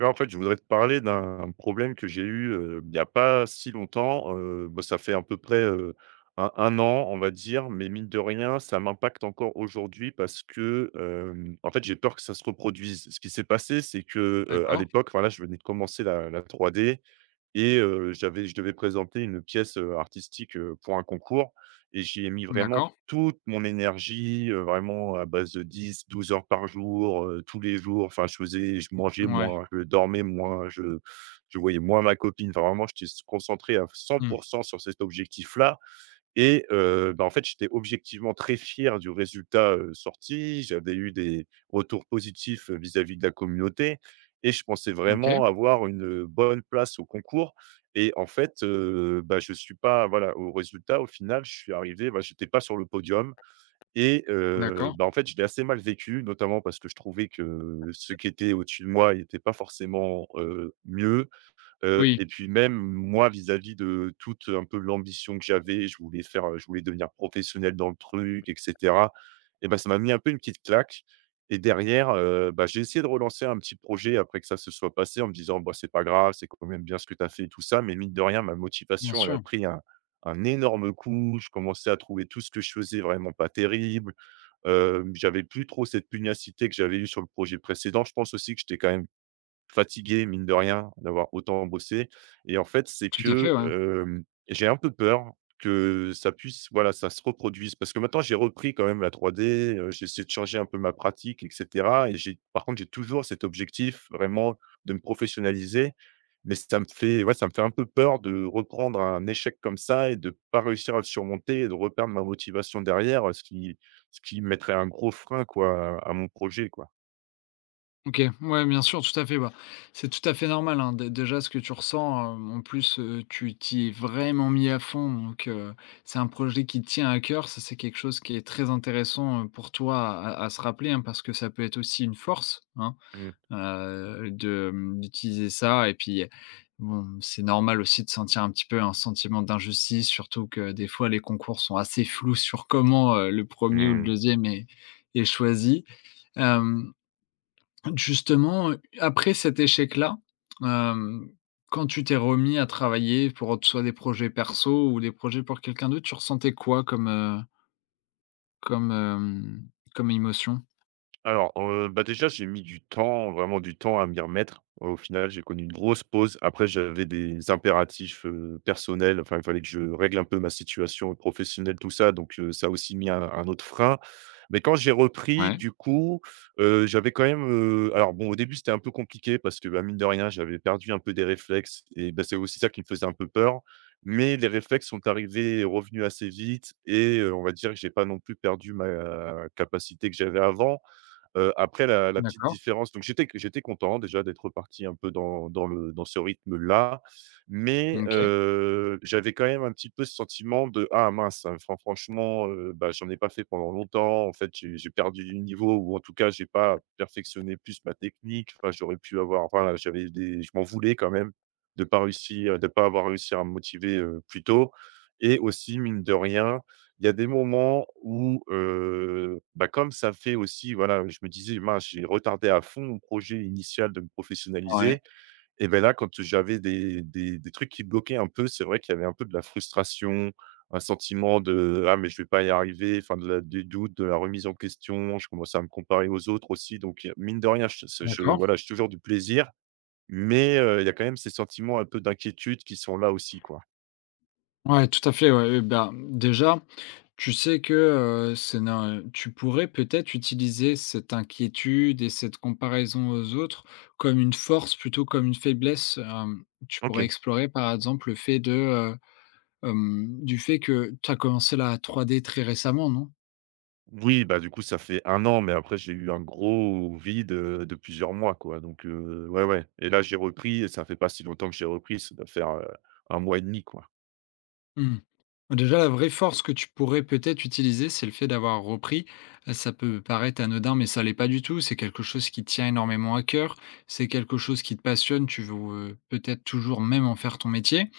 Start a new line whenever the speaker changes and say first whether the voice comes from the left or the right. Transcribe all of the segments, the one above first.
right: Ouais, en fait, je voudrais te parler d'un problème que j'ai eu, il y a pas si longtemps, bah, ça fait à peu près, un 1 an, on va dire, mais mine de rien, ça m'impacte encore aujourd'hui parce que, en fait, j'ai peur que ça se reproduise. Ce qui s'est passé, c'est que, à
left: D'accord,
right: l'époque, voilà, je venais de commencer la 3D et j'avais je devais présenter une pièce, artistique, pour un concours et j'y ai mis vraiment
left: d'accord,
right: toute mon énergie, vraiment à base de 10, 12 heures par jour, tous les jours. Enfin, je mangeais
left: ouais,
right: moins, je dormais moins, je voyais moins ma copine. Enfin, vraiment, j'étais s concentré à 100
left: mmh,
right: sur cet objectif-là et bah, en fait, j'étais objectivement très fier du résultat, sorti. J'avais eu des retours positifs, vis-à-vis de la communauté et je pensais
left: OK,
right: vraiment avoir une, bonne place au concours et en fait, bah, je suis pas voilà, au résultat, au final, je suis arrivé, bah, j'étais pas sur le podium et
left: d'accord.
right: bah, en fait, je l'ai assez mal vécu, notamment parce que je trouvais que ceux qui étaient au-dessus de moi, n'étaient pas forcément, mieux. Heu
left: Oui,
right: et puis même moi vis-à-vis de toute un peu l'ambition que j'avais, je voulais devenir professionnel dans le truc et cetera et ben ça m'a mis un peu une petite claque et derrière, bah, j'ai essayé de relancer un petit projet après que ça se soit passé en me disant: «Bah, c'est pas grave, c'est quand même bien ce que tu as fait et tout ça» mais mine de rien, ma
left: bien
right: motivation, elle a
left: sûr,
right: pris un énorme coup. Je commençais à trouver tout ce que je faisais vraiment pas terrible. J'avais plus trop cette pugnacité que j'avais eue sur le projet précédent. Je pense aussi que j'étais quand même fatigué, mine de rien, d'avoir autant bossé et en fait, c'est
left: tout à fait,
right: que,
left: ouais.
right: j'ai un peu peur que ça puisse voilà, ça se reproduise parce que maintenant j'ai repris quand même la 3D, j'essaie de changer un peu ma pratique et cetera et j'ai par contre, j'ai toujours cet objectif vraiment de me professionnaliser, mais ça me fait un peu peur de reprendre un échec comme ça et de pas réussir à le surmonter et de reperdre ma motivation derrière, ce qui mettrait un gros frein quoi, à mon projet quoi.
left: OK, ouais, bien sûr, tout à fait, bah, c'est tout à fait normal, hein, dé déjà ce que tu ressens, en plus, tu t'y es vraiment mis à fond, donc c'est un projet qui te tient à cœur. Ça, c'est quelque chose qui est très intéressant, pour toi à se rappeler, hein, parce que ça peut être aussi une force, hein.
right: Mmh.
left: De, mmh, d'utiliser ça. Et puis bon, c'est normal aussi de sentir un petit peu un sentiment d'injustice, surtout que des fois les concours sont assez flous sur comment, le premier ou le
right: Mmh.
left: deuxième est choisi. Hem, Justement, après cet échec-là, hem, quand tu t'es remis à travailler pour autre, soit des projets perso ou des projets pour quelqu'un d'autre, tu ressentais quoi comme, comme, comme émotion?
right: Alors, bah, déjà, j'ai mis du temps, vraiment du temps à m'y remettre. Au final, j'ai connu une grosse pause. Après, j'avais des impératifs, personnels. Enfin, il fallait que je règle un peu ma situation professionnelle, tout ça. Donc, ça a aussi mis un autre frein. Mais quand j'ai repris,
left: Ouais,
right: du coup, j'avais quand même, alors bon, au début, c'était un peu compliqué parce que, bah, mine de rien, j'avais perdu un peu des réflexes et bah, c'est aussi ça qui me faisait un peu peur. Mais les réflexes sont arrivés revenus assez vite et on va dire que j'ai pas non plus perdu ma capacité que j'avais avant. Après la petite
left: d'accord,
right: différence donc j'étais content déjà d'être reparti un peu dans ce rythme-là, mais
left: OK,
right: j'avais quand même un petit peu ce sentiment de: «Ah mince, franchement, bah, j'en ai pas fait pendant longtemps. En fait, j'ai perdu du niveau ou en tout cas, j'ai pas perfectionné plus ma technique. Enfin, j'aurais pu avoir» enfin, j'avais des je m'en voulais quand même de pas avoir réussi à me motiver, plus tôt et aussi mine de rien il y a des moments où, bah, comme ça fait aussi voilà, je me disais: «Mince, j'ai retardé à fond mon projet initial de me
left: ouais,
right: professionnaliser» et ben là, quand j'avais des trucs qui bloquaient un peu, c'est vrai qu'il y avait un peu de la frustration, un sentiment de: «Ah mais je vais pas y arriver», enfin de la des doutes, de la remise en question. Je commençais à me comparer aux autres aussi donc, mine de rien, je
left: d'accord.
right: voilà, j'ai toujours du plaisir mais, il y a quand même ces sentiments un peu d'inquiétude qui sont là aussi, quoi.
left: Ouais, tout à fait, ouais, ben, déjà, tu sais que, c'est na tu pourrais peut-être utiliser cette inquiétude et cette comparaison aux autres comme une force plutôt comme une faiblesse. Tu pourrais
right: OK.
left: explorer par exemple le fait de, du fait que tu as commencé la trois d très récemment, non?
right: Oui, bah, du coup, ça fait un an, mais après j'ai eu un gros vide, de plusieurs mois, quoi, donc ouais, ouais et là, j'ai repris et ça fait pas si longtemps que j'ai repris, ça doit faire, 1 mois et demi, quoi.
left: Mmh. Bah, déjà, la vraie force que tu pourrais peut-être utiliser, c'est le fait d'avoir repris. Ça peut paraître anodin, mais ça l'est pas du tout. C'est quelque chose qui te tient énormément à cœur. C'est quelque chose qui te passionne. Tu veux peut-être toujours même en faire ton métier.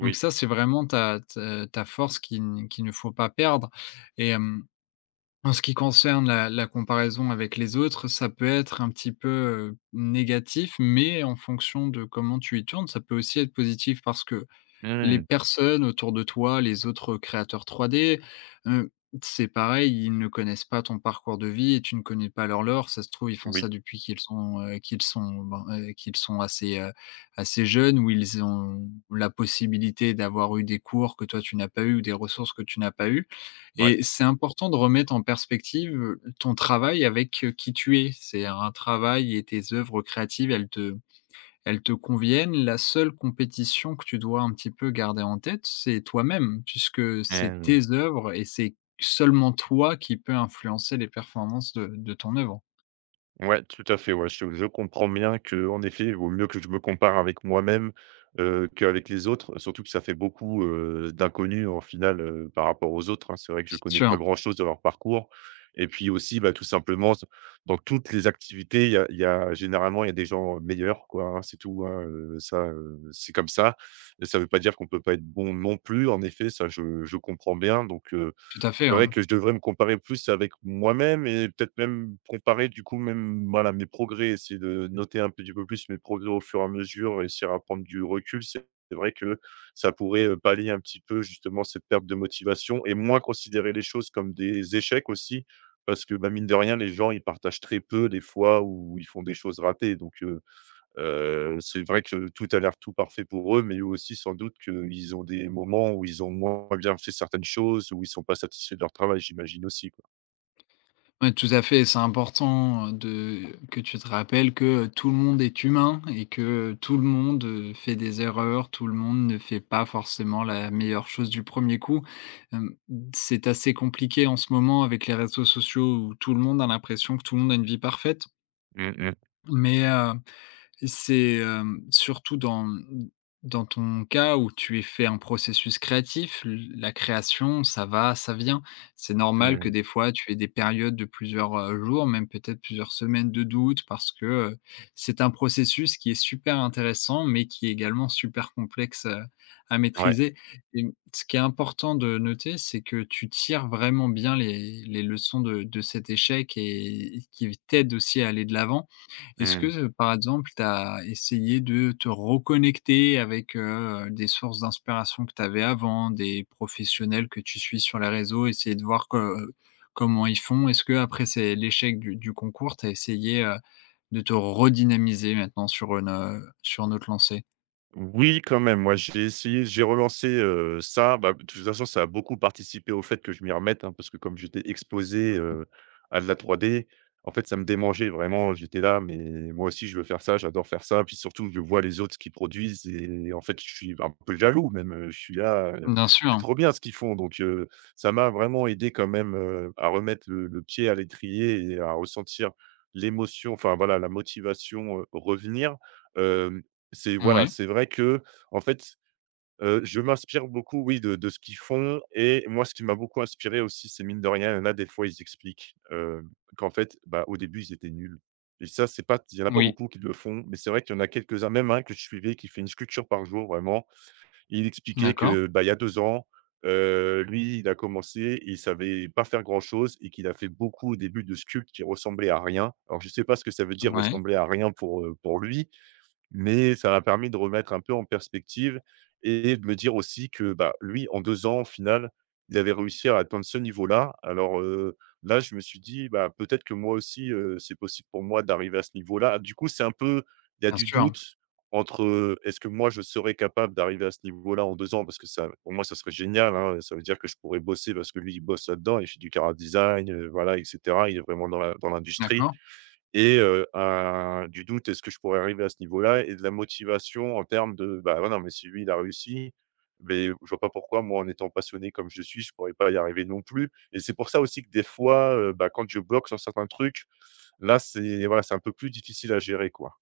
left: Donc ça, c'est vraiment ta force qu'il ne faut pas perdre. Et en ce qui concerne la comparaison avec les autres, ça peut être un petit peu, négatif, mais en fonction de comment tu y tournes, ça peut aussi être positif, parce que les
right: Mmh,
left: personnes autour de toi, les autres créateurs 3D, heu, c'est pareil, ils ne connaissent pas ton parcours de vie et tu ne connais pas leur lore. Ça se trouve, ils font ça
right: oui.
left: depuis qu'ils sont, qu'ils sont assez, assez jeunes, où ils ont la possibilité d'avoir eu des cours que toi tu n'as pas eu ou des ressources que tu n'as pas eu.
right: Ouais.
left: Et c'est important de remettre en perspective, ton travail avec, qui tu es. C'est un travail et tes œuvres créatives, elles te conviennent. La seule compétition que tu dois un petit peu garder en tête, c'est toi-même, puisque c'est
right: Mmh.
left: tes œuvres et c'est seulement toi qui peux influencer les performances de ton œuvre.
right: Ouais, tout à fait, ouais, je comprends bien que en effet, il vaut mieux que je me compare avec moi-même, qu'avec les autres, surtout que ça fait beaucoup, d'inconnus en final, par rapport aux autres, hein. C'est vrai que je
left: C'est
right: connais pas
left: sûr,
right: grand-chose de leur parcours et puis aussi, bah, tout simplement, s dans toutes les activités, il y a généralement, il y a des gens meilleurs, quoi, hein, c'est tout, hein, ça, c'est comme ça. Et ça veut pas dire qu'on peut pas être bon non plus, en effet, ça je comprends bien donc
left: tout à fait,
right: c'est vrai
left: ouais.
right: que je devrais me comparer plus avec moi-même et peut-être même comparer du coup même, voilà, mes progrès, essayer de noter un petit peu plus mes progrès au fur et à mesure, essayer à prendre du recul. C'est vrai que ça pourrait, pallier un petit peu justement cette perte de motivation et moins considérer les choses comme des échecs aussi parce que, bah, mine de rien, les gens, ils partagent très peu les fois où ils font des choses ratées donc. C'est vrai que tout a l'air tout parfait pour eux, mais eux aussi sans doute qu'ils ont des moments où ils ont moins bien fait certaines choses, où ils sont pas satisfaits de leur travail, j'imagine aussi, quoi.
left: Ouais, tout à fait, c'est important, de que tu te rappelles que tout le monde est humain et que tout le monde, fait des erreurs, tout le monde ne fait pas forcément la meilleure chose du premier coup. Hem, c'est assez compliqué en ce moment avec les réseaux sociaux où tout le monde a l'impression que tout le monde a une vie parfaite,
right: Mmh mh.
left: mais c'est, surtout dans, mmh, dans ton cas où tu es fait un processus créatif, l la création, ça va, ça vient. C'est normal que
right: Mmh.
left: des fois tu aies des périodes de plusieurs, jours, même peut-être plusieurs semaines de doute, parce que, c'est un processus qui est super intéressant, mais qui est également super complexe, à
right: Ouais.
left: maîtriser. Et mmh, ce qui est important de noter, c'est que tu tires vraiment bien les leçons de cet échec, et qui v t'aident aussi à aller de l'avant. Est-ce que,
right: Mmh.
left: par exemple, tu as essayé de te reconnecter avec, des sources d'inspiration que tu avais avant, des professionnels que tu suis sur les réseaux, essayer de voir que comment ils font? Est-ce qu'après c'est l'échec du concours, tu as essayé, de te redynamiser maintenant sur une autre lancée?
right: Oui, quand même. Moi, j'ai essayé, j'ai relancé, ça. Bah, de toute façon, ça a beaucoup participé au fait que je m'y remette, hein, parce que comme j'étais exposé, à de la 3D, en fait, ça me démangeait vraiment. J'étais là: «Mais moi aussi, je veux faire ça, j'adore faire ça». Puis surtout, je vois les autres qui produisent et en fait, je suis un peu jaloux même, je suis là:
left: Bien
right: «C'est
left: sûr.
right: trop bien ce qu'ils font». Donc ça m'a vraiment aidé quand même, à remettre le pied à l'étrier et à ressentir l'émotion, enfin voilà, la motivation, revenir. C'est voilà,
left: Oui.
right: c'est vrai que, en fait, je m'inspire beaucoup, oui, de ce qu'ils font et moi, ce qui m'a beaucoup inspiré aussi, c'est mine de rien, il y en a des fois, ils expliquent, qu'en fait, bah, au début, ils étaient nuls et ça, c'est pas il y en a pas
left: Oui.
right: beaucoup qui le font, mais c'est vrai qu'il y en a quelques-uns, même un que je suivais qui fait une sculpture par jour, vraiment. Il expliquait
left: D'accord.
right: que, bah, il y a 2 ans, lui, il a commencé, il savait pas faire grand-chose et qu'il a fait beaucoup au début de sculptes qui ressemblaient à rien. Alors, je sais pas ce que ça veut dire
left: Oui.
right: ressembler à rien pour lui, mais ça m'a permis de remettre un peu en perspective et de me dire aussi que, bah, lui, en 2 ans, au final, il avait réussi à atteindre ce niveau-là. Alors, là, je me suis dit: «Bah, peut-être que moi aussi, c'est possible pour moi d'arriver à ce niveau-là». Du coup, c'est un peu il y a
left: Bien
right: du
left: sûr.
right: doute entre, est-ce que moi je serais capable d'arriver à ce niveau-là en 2 ans? Parce que ça pour moi, ça serait génial, hein, ça veut dire que je pourrais bosser parce que lui, il bosse là-dedans, il fait du chara design, voilà et cetera. Il est vraiment dans l'industrie.
left: D'accord.
right: Et un du doute, est-ce que je pourrais arriver à ce niveau-là? Et de la motivation en termes de: «Bah, voilà mais si lui, il a réussi, mais je vois pas pourquoi moi, en étant passionné comme je suis, je pourrais pas y arriver non plus» et c'est pour ça aussi que des fois, bah, quand je bloque sur certains trucs, là, c'est voilà, c'est un peu plus difficile à gérer, quoi.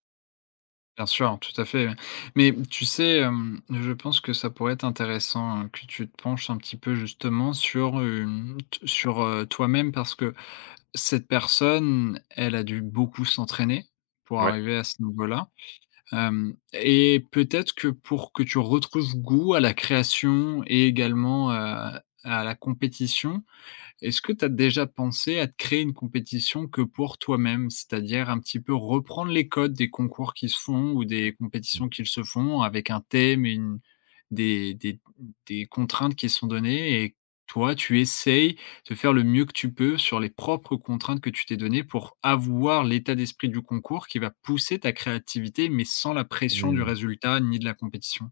left: Bien sûr, tout à fait. Mais tu sais, je pense que ça pourrait être intéressant, que tu te penches un petit peu justement sur une t sur, toi-même, parce que cette personne, elle a dû beaucoup s'entraîner pour
right: Ouais.
left: arriver à ce niveau-là. Hem Et peut-être que pour que tu retrouves goût à la création et également, à la compétition, est-ce que tu as déjà pensé à te créer une compétition que pour toi-même? C'est-à-dire un petit peu reprendre les codes des concours qui se font ou des compétitions qu'ils se font avec un thème et une des des des contraintes qui sont données, et toi, tu essayes de faire le mieux que tu peux sur les propres contraintes que tu t'es données pour avoir l'état d'esprit du concours qui va pousser ta créativité, mais sans la pression du
right: Mmh.
left: résultat ni de la compétition.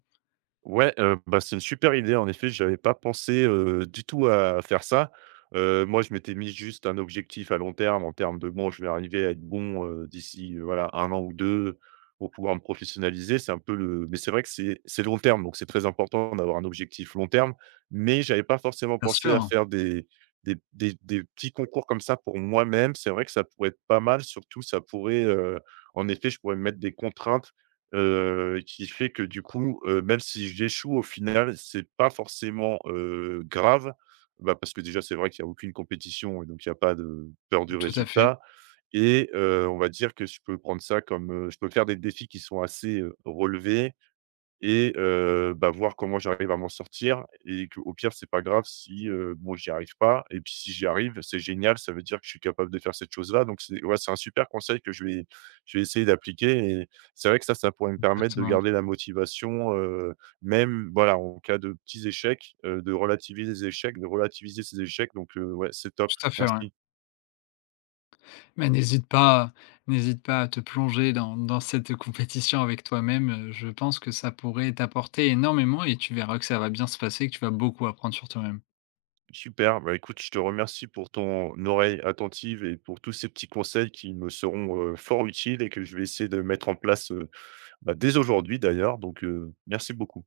right: Ouais, bah, c'est une super idée en effet, je n'avais pas pensé, du tout à faire ça. Moi je m'étais mis juste un objectif à long terme en termes de: «Bon je vais arriver à être bon, d'ici, voilà un an ou 2 pour pouvoir me professionnaliser». C'est un peu le mais c'est vrai que c'est long terme donc c'est très important d'avoir un objectif long terme, mais j'avais pas forcément
left: Bien
right: pensé à
left: sûr,
right: faire des petits concours comme ça pour moi-même. C'est vrai que ça pourrait être pas mal, surtout ça pourrait, en effet je pourrais me mettre des contraintes qui fait que du coup, même si j'échoue au final, c'est pas forcément, grave. Bah, parce que déjà, c'est vrai qu'il y a aucune compétition et donc il y a pas de peur du
left: tout à fait,
right: résultat et on va dire que je peux prendre ça comme, je peux faire des défis qui sont assez, relevés et bah, voir comment j'arrive à m'en sortir et qu'au pire, c'est pas grave si, bon, j'y arrive pas et puis si j'y arrive, c'est génial, ça veut dire que je suis capable de faire cette chose-là donc c'est ouais, c'est un super conseil que je vais essayer d'appliquer et c'est vrai que ça pourrait me permettre de
left: exactement.
right: garder la motivation, même, voilà, en cas de petits échecs, de relativiser les échecs, de relativiser ces échecs donc ouais, c'est top,
left: Tout à fait, ouais.
right: merci.
left: Mais n'hésite pas, n'hésite pas à te plonger dans cette compétition avec toi-même. Je pense que ça pourrait t'apporter énormément et tu verras que ça va bien se passer, que tu vas beaucoup apprendre sur toi-même.
right: Super, bah, écoute, je te remercie pour ton oreille attentive et pour tous ces petits conseils qui me seront fort utiles et que je vais essayer de mettre en place bah, dès aujourd'hui d'ailleurs. Donc, merci beaucoup.